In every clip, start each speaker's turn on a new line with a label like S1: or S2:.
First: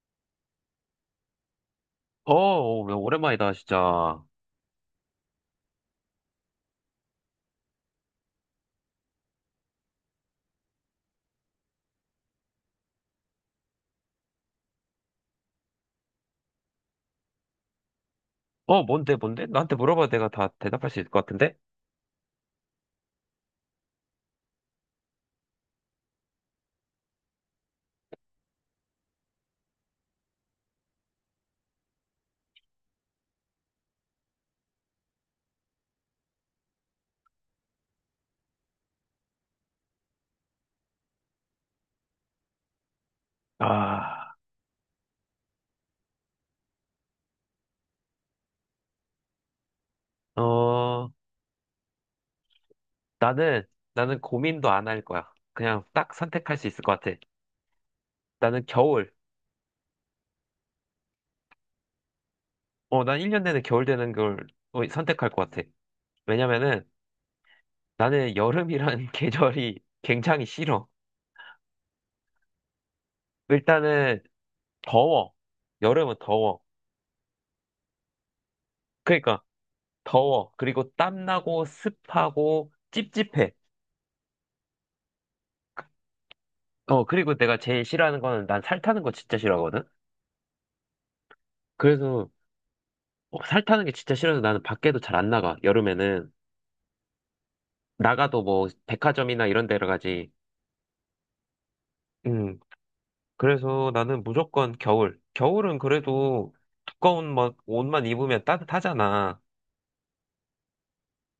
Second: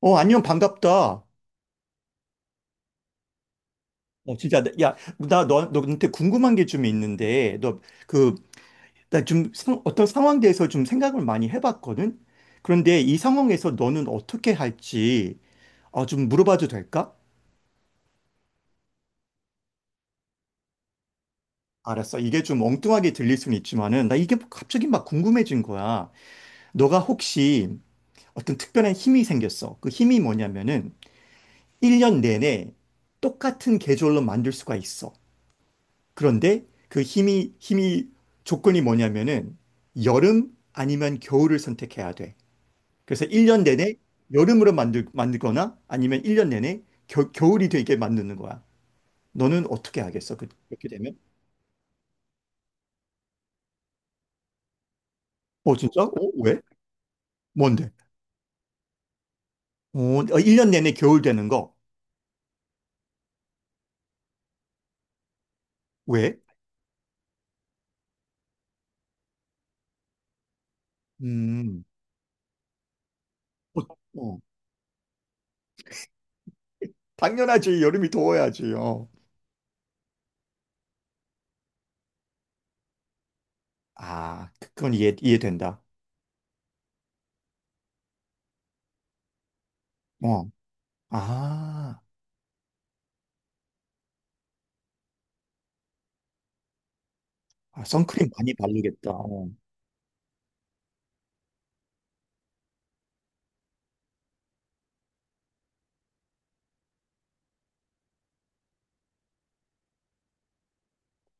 S1: 어, 안녕, 반갑다.
S2: 야, 오랜만이다, 진짜.
S1: 어, 진짜, 야, 나 너한테 궁금한 게 좀 있는데, 너, 그, 나 좀 어떤 상황에 대해서 좀 생각을 많이 해봤거든? 그런데 이 상황에서 너는 어떻게 할지, 좀 물어봐도 될까?
S2: 뭔데, 뭔데? 나한테 물어봐도 내가 다 대답할 수 있을 것 같은데?
S1: 알았어. 이게 좀 엉뚱하게 들릴 수는 있지만은, 나 이게 뭐 갑자기 막 궁금해진 거야. 너가 혹시 어떤 특별한 힘이 생겼어. 그 힘이 뭐냐면은, 1년 내내 똑같은 계절로 만들 수가 있어. 그런데 그 힘이 조건이 뭐냐면은 여름 아니면 겨울을 선택해야 돼. 그래서 1년 내내
S2: 아,
S1: 여름으로 만들거나 아니면 1년 내내 겨울이 되게 만드는 거야. 너는 어떻게 하겠어? 그렇게
S2: 어,
S1: 되면?
S2: 나는, 나는 고민도 안 할 거야.
S1: 어,
S2: 그냥
S1: 진짜? 어,
S2: 딱 선택할
S1: 왜?
S2: 수 있을 것 같아.
S1: 뭔데?
S2: 나는 겨울.
S1: 어, 1년 내내 겨울 되는 거.
S2: 난 1년 내내 겨울 되는 걸 선택할 것 같아.
S1: 왜?
S2: 왜냐면은 나는 여름이라는 계절이 굉장히 싫어.
S1: 음, 어,
S2: 일단은
S1: 어.
S2: 더워. 여름은 더워.
S1: 당연하지. 여름이 더워야지. 어.
S2: 그러니까 더워. 그리고 땀나고 습하고 찝찝해.
S1: 아, 그건 이해된다.
S2: 그리고 내가 제일 싫어하는 거는 난 살 타는 거 진짜 싫어하거든?
S1: 어. 아,
S2: 그래서 살 타는 게 진짜 싫어서 나는 밖에도 잘 안 나가, 여름에는.
S1: 아, 선크림
S2: 나가도
S1: 많이
S2: 뭐
S1: 바르겠다.
S2: 백화점이나
S1: 어.
S2: 이런 데로 가지. 음, 그래서 나는 무조건 겨울. 겨울은 그래도 두꺼운 막 옷만 입으면 따뜻하잖아.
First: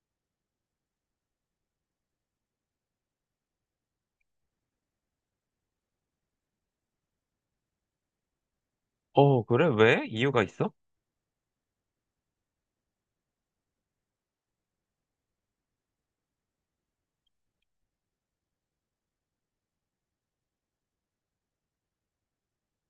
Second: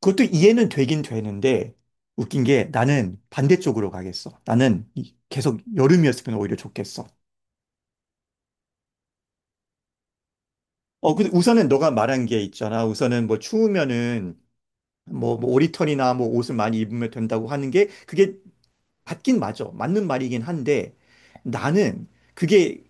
S1: 그것도 이해는 되긴 되는데 웃긴 게 나는 반대쪽으로 가겠어. 나는 계속 여름이었으면 오히려 좋겠어.
S2: 어, 그래? 왜? 이유가 있어?
S1: 어, 근데 우선은 너가 말한 게 있잖아. 우선은 뭐 추우면은 뭐 오리털이나 뭐 옷을 많이 입으면 된다고 하는 게 그게 맞긴 맞아. 맞는 말이긴 한데 나는 그게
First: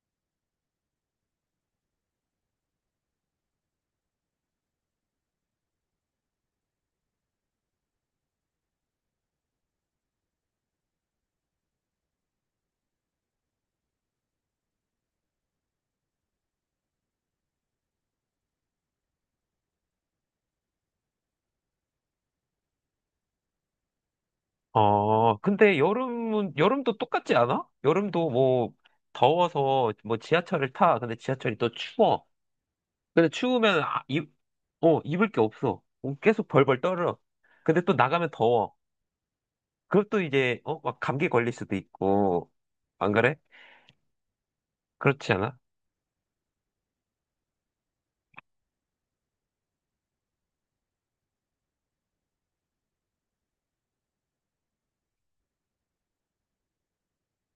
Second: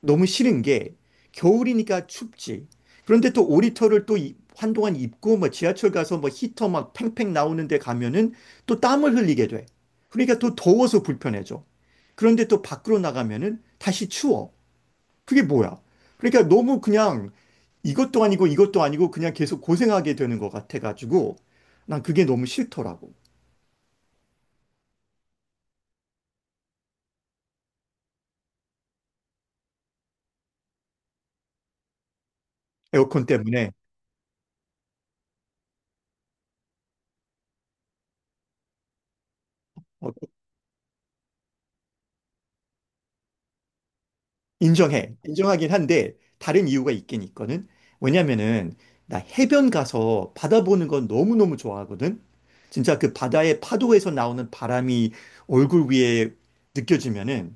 S1: 너무 싫은 게 겨울이니까 춥지. 그런데 또 오리털을 또 한동안 입고 뭐 지하철 가서 뭐 히터 막 팽팽 나오는데 가면은 또 땀을 흘리게 돼. 그러니까 또 더워서 불편해져. 그런데 또 밖으로 나가면은 다시 추워. 그게 뭐야? 그러니까 너무 그냥 이것도 아니고 이것도 아니고 그냥 계속 고생하게 되는 것 같아가지고 난 그게 너무 싫더라고.
S2: 어, 근데 여름은, 여름도 똑같지 않아? 여름도 뭐 더워서 뭐 지하철을 타. 근데 지하철이 또 추워.
S1: 에어컨
S2: 근데
S1: 때문에.
S2: 추우면 입을 게 없어. 계속 벌벌 떨어. 근데 또 나가면 더워.
S1: 어,
S2: 그것도 이제, 막 감기 걸릴 수도 있고. 안 그래?
S1: 인정해.
S2: 그렇지 않아?
S1: 인정하긴 한데 다른 이유가 있긴 있거든. 왜냐면은 나 해변 가서 바다 보는 건 너무너무 좋아하거든. 진짜 그 바다의 파도에서 나오는 바람이 얼굴 위에 느껴지면은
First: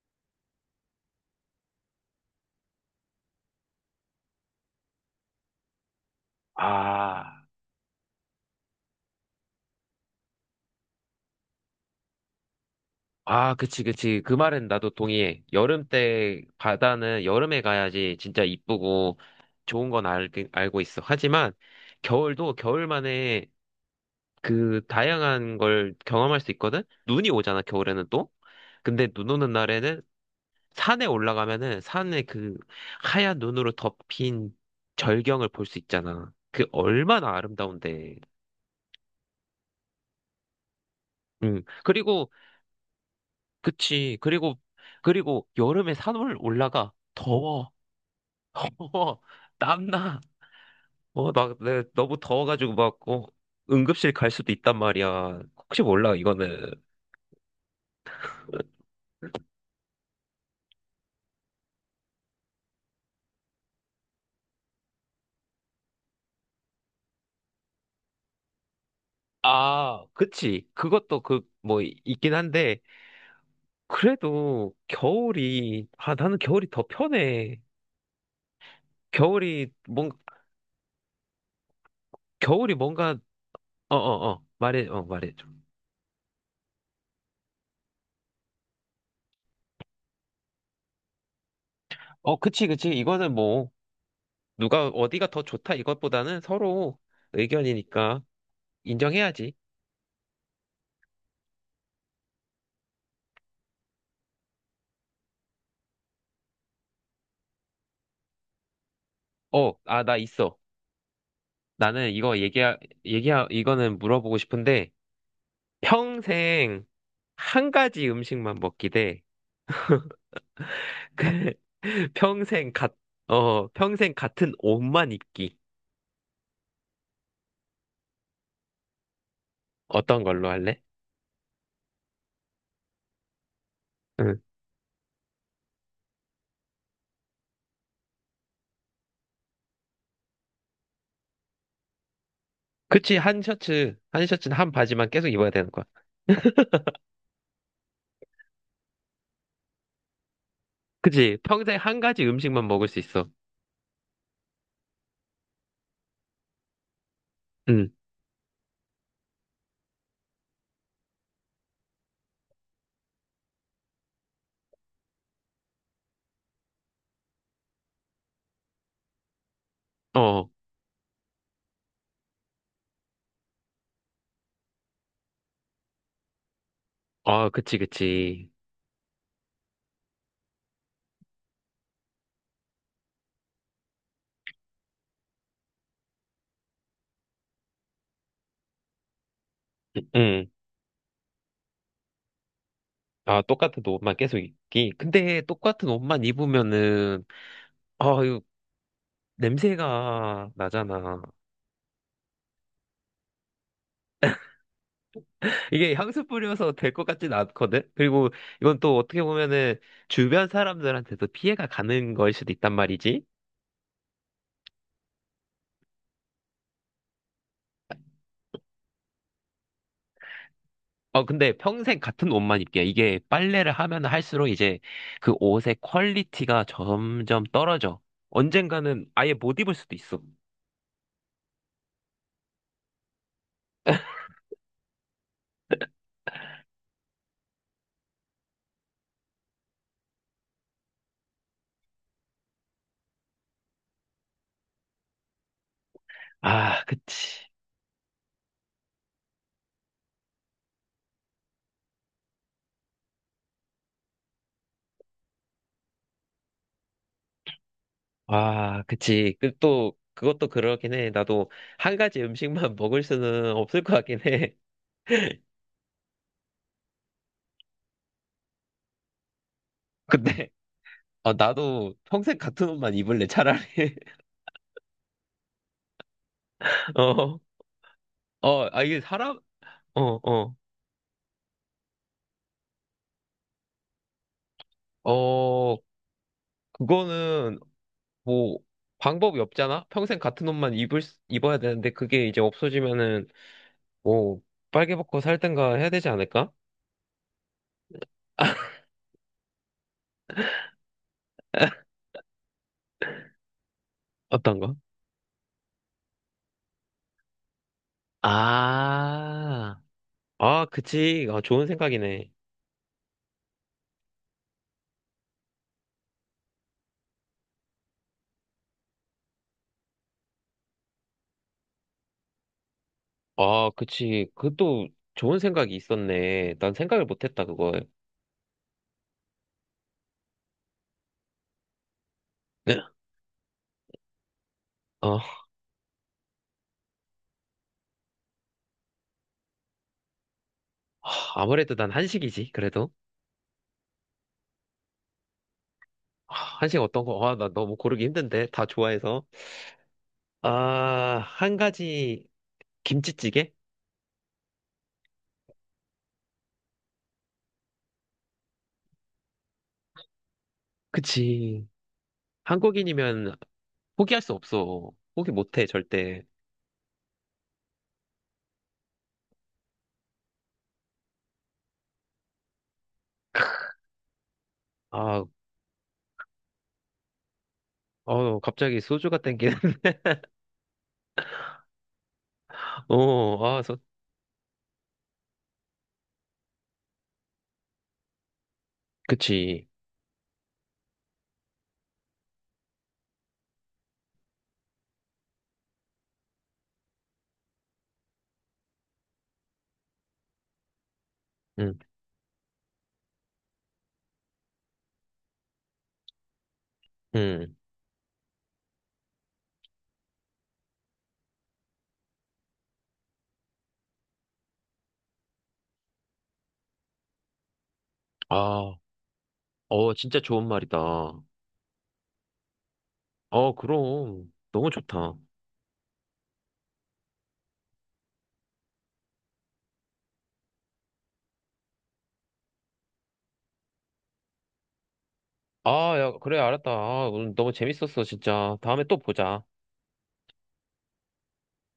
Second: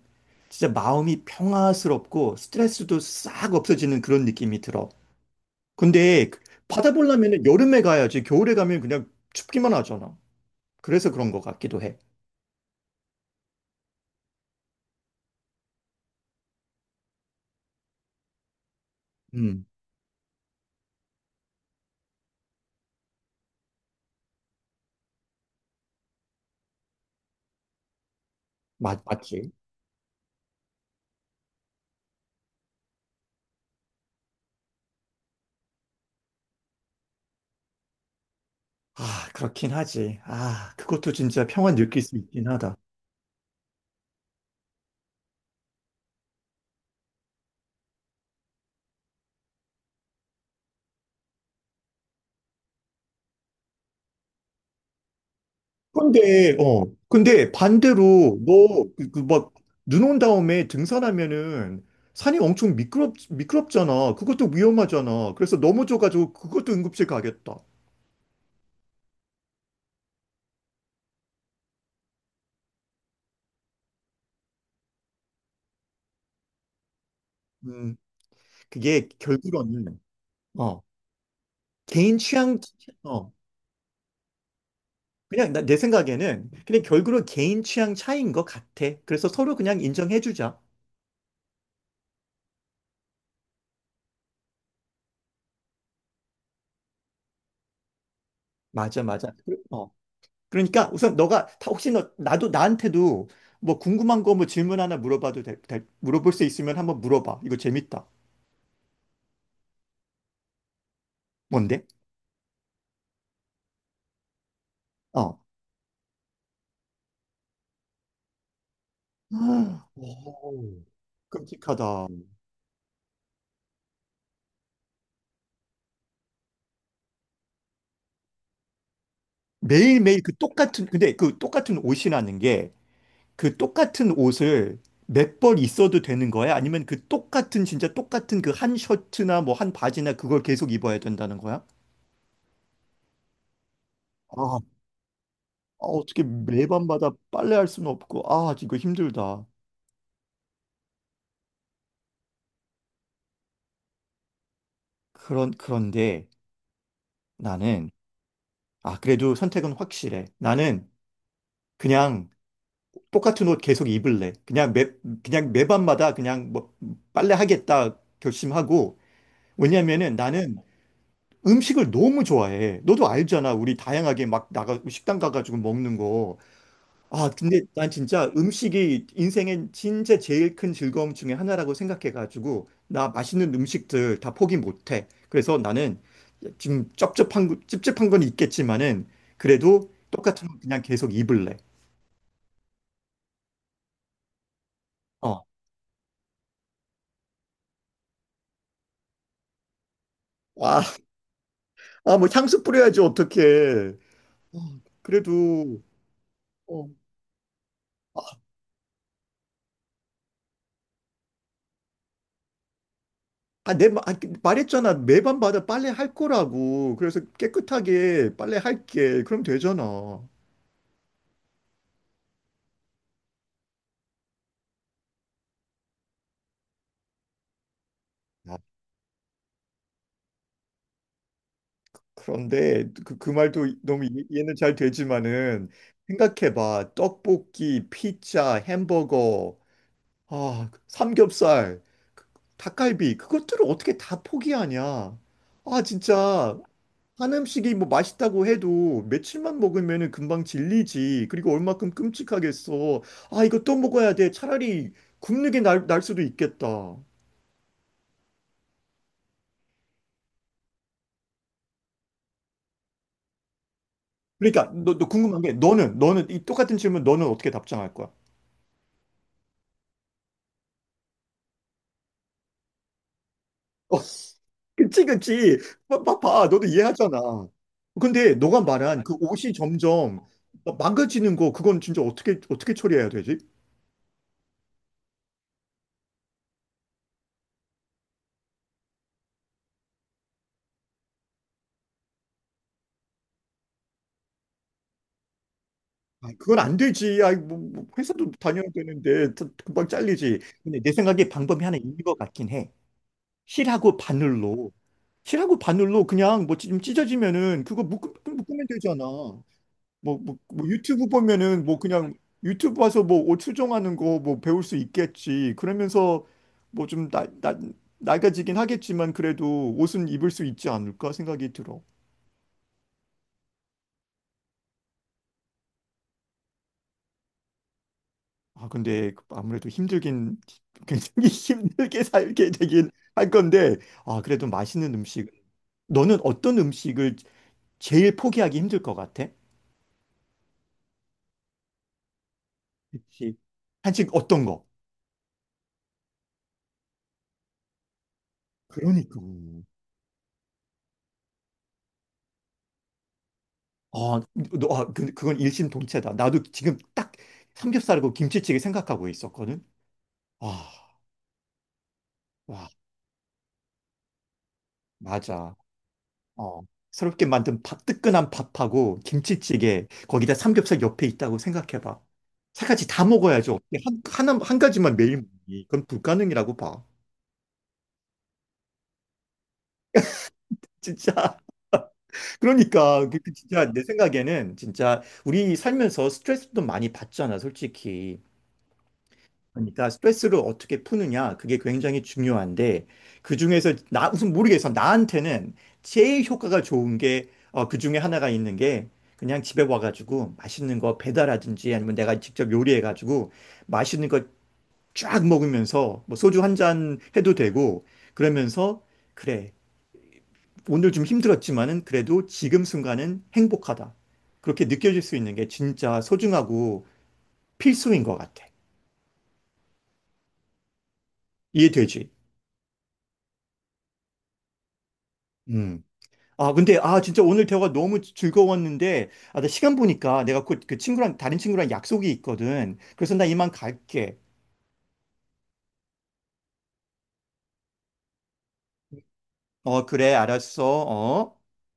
S1: 진짜 마음이 평화스럽고 스트레스도 싹 없어지는 그런 느낌이 들어. 근데 그 바다
S2: 아,
S1: 보려면은 여름에 가야지. 겨울에 가면 그냥 춥기만 하잖아. 그래서 그런 것 같기도 해.
S2: 그치, 그치. 그 말은 나도 동의해. 여름 때 바다는 여름에 가야지 진짜 이쁘고
S1: 음,
S2: 좋은 건 알고 있어. 하지만 겨울도 겨울만의 그 다양한 걸 경험할 수 있거든? 눈이 오잖아, 겨울에는 또.
S1: 맞,
S2: 근데 눈
S1: 맞지.
S2: 오는 날에는 산에 올라가면은 산에 그 하얀 눈으로 덮인 절경을 볼 수 있잖아. 그 얼마나 아름다운데.
S1: 아, 그렇긴 하지. 아, 그것도 진짜
S2: 응.
S1: 평화 느낄 수
S2: 그리고
S1: 있긴 하다.
S2: 그치. 그리고 여름에 산을 올라가 더워. 더워. 땀나. 어, 나 내가 너무 더워가지고 막 응급실 갈 수도 있단 말이야. 혹시 몰라
S1: 근데,
S2: 이거는.
S1: 어, 근데 반대로 너, 그 막, 눈 온 다음에 등산하면은 산이 엄청 미끄럽잖아. 그것도 위험하잖아. 그래서 넘어져가지고 그것도 응급실 가겠다.
S2: 아, 그치. 그것도 그 뭐 이- 있긴 한데 그래도 겨울이 아 나는 겨울이 더 편해.
S1: 음, 그게
S2: 겨울이
S1: 결국은,
S2: 뭔가
S1: 어, 개인 취향,
S2: 겨울이 뭔가,
S1: 어,
S2: 어, 어, 어, 말해, 어, 말해줘.
S1: 그냥 내 생각에는 그냥 결국은 개인 취향 차이인 것 같아. 그래서 서로 그냥 인정해주자.
S2: 어, 그치, 그치. 이거는 뭐, 누가 어디가 더 좋다 이것보다는 서로 의견이니까
S1: 맞아, 맞아.
S2: 인정해야지.
S1: 어. 그러니까 우선 너가 다 혹시 너 나도 나한테도 뭐 궁금한 거 뭐 질문 하나 물어봐도 물어볼 수 있으면 한번 물어봐. 이거 재밌다.
S2: 어, 아, 나 있어.
S1: 뭔데?
S2: 나는 이거 얘기하, 얘기하, 이거는 물어보고 싶은데
S1: 어.
S2: 평생 한 가지 음식만 먹기 대
S1: 오.
S2: 그,
S1: 끔찍하다.
S2: 평생 같, 어, 평생 같은 옷만 입기.
S1: 매일매일
S2: 어떤
S1: 그
S2: 걸로 할래?
S1: 똑같은, 근데 그 똑같은 옷이라는 게 그 똑같은
S2: 응.
S1: 옷을 몇 벌 있어도 되는 거야? 아니면 그 똑같은, 진짜 똑같은 그 한 셔츠나 뭐 한 바지나 그걸 계속 입어야 된다는 거야?
S2: 그치, 한 셔츠, 한 셔츠는
S1: 아,
S2: 한 바지만 계속 입어야 되는
S1: 아,
S2: 거야.
S1: 어떻게 매번마다 빨래할 수는 없고, 아, 이거 힘들다.
S2: 그치? 평생 한 가지 음식만 먹을 수 있어.
S1: 그런데. 나는,
S2: 응,
S1: 아, 그래도 선택은 확실해. 나는 그냥 똑같은 옷 계속 입을래. 그냥 매번마다 그냥 뭐 빨래 하겠다 결심하고. 왜냐면은
S2: 어,
S1: 나는 음식을 너무 좋아해. 너도 알잖아. 우리 다양하게 막 나가, 식당 가가지고 먹는 거. 아,
S2: 아,
S1: 근데
S2: 그치,
S1: 난 진짜
S2: 그치.
S1: 음식이 인생의 진짜 제일 큰 즐거움 중에 하나라고 생각해가지고, 나 맛있는 음식들 다 포기 못해. 그래서 나는 지금 찝찝한 건 있겠지만은, 그래도 똑같은
S2: 응,
S1: 거 그냥 계속 입을래.
S2: 아, 똑같은 옷만 계속 입기. 근데
S1: 어.
S2: 똑같은 옷만 입으면은, 아, 이거 냄새가
S1: 와,
S2: 나잖아.
S1: 아, 뭐 향수 뿌려야지, 어떡해. 어, 그래도,
S2: 이게 향수 뿌려서
S1: 어.
S2: 될 것 같진 않거든? 그리고 이건 또 어떻게 보면은 주변 사람들한테도 피해가 가는 걸 수도 있단 말이지.
S1: 아, 아, 말했잖아. 매번마다 빨래 할 거라고. 그래서 깨끗하게 빨래 할게. 그럼 되잖아.
S2: 어, 근데 평생 같은 옷만 입게. 이게 빨래를 하면 할수록 이제 그 옷의 퀄리티가 점점 떨어져. 언젠가는 아예 못 입을 수도 있어.
S1: 그런데 그 말도 너무 이해는 잘 되지만은 생각해봐. 떡볶이, 피자, 햄버거, 아, 삼겹살, 닭갈비 그것들을 어떻게 다 포기하냐? 아, 진짜
S2: 아,
S1: 한
S2: 그치.
S1: 음식이 뭐 맛있다고 해도 며칠만 먹으면은 금방 질리지. 그리고 얼마큼 끔찍하겠어. 아, 이거 또 먹어야 돼. 차라리 굶는 게 날 수도 있겠다.
S2: 아, 그치. 또, 그것도 그러긴 해. 나도 한 가지 음식만 먹을 수는 없을 것 같긴 해.
S1: 그러니까 너 궁금한 게 너는 이 똑같은 질문 너는 어떻게 답장할 거야?
S2: 근데, 나도 평생 같은 옷만 입을래, 차라리.
S1: 그치, 그치. 봐, 봐, 봐. 너도
S2: 어,
S1: 이해하잖아. 근데 너가
S2: 어, 아, 이게
S1: 말한 그
S2: 사람,
S1: 옷이
S2: 어,
S1: 점점
S2: 어,
S1: 망가지는 거, 그건 진짜 어떻게 처리해야 되지?
S2: 어, 그거는 뭐, 방법이 없잖아? 평생 같은 옷만 입어야 되는데, 그게 이제 없어지면은, 뭐, 빨개 벗고 살든가 해야 되지
S1: 아,
S2: 않을까?
S1: 그건 안 되지. 아이, 뭐 회사도 다녀야 되는데, 금방 잘리지. 근데 내 생각에 방법이 하나 있는 것 같긴 해. 실하고 바늘로.
S2: 어떤가?
S1: 실하고 바늘로 그냥 뭐 찢어지면은 그거 묶으면 되잖아. 뭐,
S2: 아,
S1: 뭐, 뭐 유튜브
S2: 그치. 아,
S1: 보면은
S2: 좋은
S1: 뭐 그냥
S2: 생각이네.
S1: 유튜브 와서 뭐 옷 수정하는 거 뭐 배울 수 있겠지. 그러면서 뭐 좀 낡아지긴 하겠지만 그래도 옷은 입을 수 있지 않을까 생각이 들어.
S2: 아, 그치. 그것도 좋은 생각이 있었네. 난 생각을 못했다, 그걸.
S1: 아, 근데 아무래도 힘들긴 굉장히 힘들게 살게
S2: 네.
S1: 되긴 할 건데 아, 그래도 맛있는
S2: 어,
S1: 음식. 너는 어떤 음식을 제일 포기하기 힘들 것 같아?
S2: 아무래도 난 한식이지, 그래도.
S1: 그치. 한식 어떤 거?
S2: 한식 어떤 거? 아, 나 너무 고르기 힘든데. 다
S1: 그러니까.
S2: 좋아해서. 아, 한 가지, 김치찌개?
S1: 어, 너, 아, 그건 일심동체다. 나도 지금 딱 삼겹살하고 김치찌개 생각하고 있었거든. 와
S2: 그치.
S1: 와,
S2: 한국인이면 포기할 수 없어. 포기
S1: 맞아.
S2: 못해, 절대.
S1: 어, 새롭게 만든 밥, 뜨끈한 밥하고 김치찌개, 거기다 삼겹살 옆에 있다고 생각해봐. 세 가지 다 먹어야죠. 어떻게 한 가지만 매일
S2: 아,
S1: 먹니. 그건 불가능이라고 봐.
S2: 갑자기 소주가 땡기는.
S1: 진짜. 그러니까, 그
S2: 어, 아,
S1: 진짜
S2: 소,
S1: 내 생각에는 진짜 우리 살면서 스트레스도 많이 받잖아, 솔직히.
S2: 그치.
S1: 그러니까 스트레스를 어떻게 푸느냐 그게 굉장히 중요한데, 그중에서 나 무슨 모르겠어, 나한테는 제일 효과가 좋은 게, 어, 그중에 하나가 있는 게 그냥 집에 와가지고 맛있는 거 배달하든지
S2: 응,
S1: 아니면 내가 직접 요리해가지고 맛있는 거 쫙 먹으면서 뭐 소주 한 잔 해도
S2: 응.
S1: 되고, 그러면서 그래, 오늘 좀 힘들었지만은 그래도 지금 순간은 행복하다 그렇게 느껴질 수 있는 게 진짜 소중하고 필수인 것 같아.
S2: 아, 진짜 좋은 말이다. 어,
S1: 이해되지?
S2: 그럼. 너무 좋다.
S1: 음. 아, 근데, 아, 진짜 오늘 대화가 너무 즐거웠는데, 아, 나 시간 보니까 내가 곧 그 친구랑, 다른 친구랑 약속이 있거든. 그래서 나 이만 갈게.
S2: 아, 야, 그래, 알았다. 아, 오늘 너무 재밌었어, 진짜. 다음에 또 보자.
S1: 어, 그래, 알았어. 어.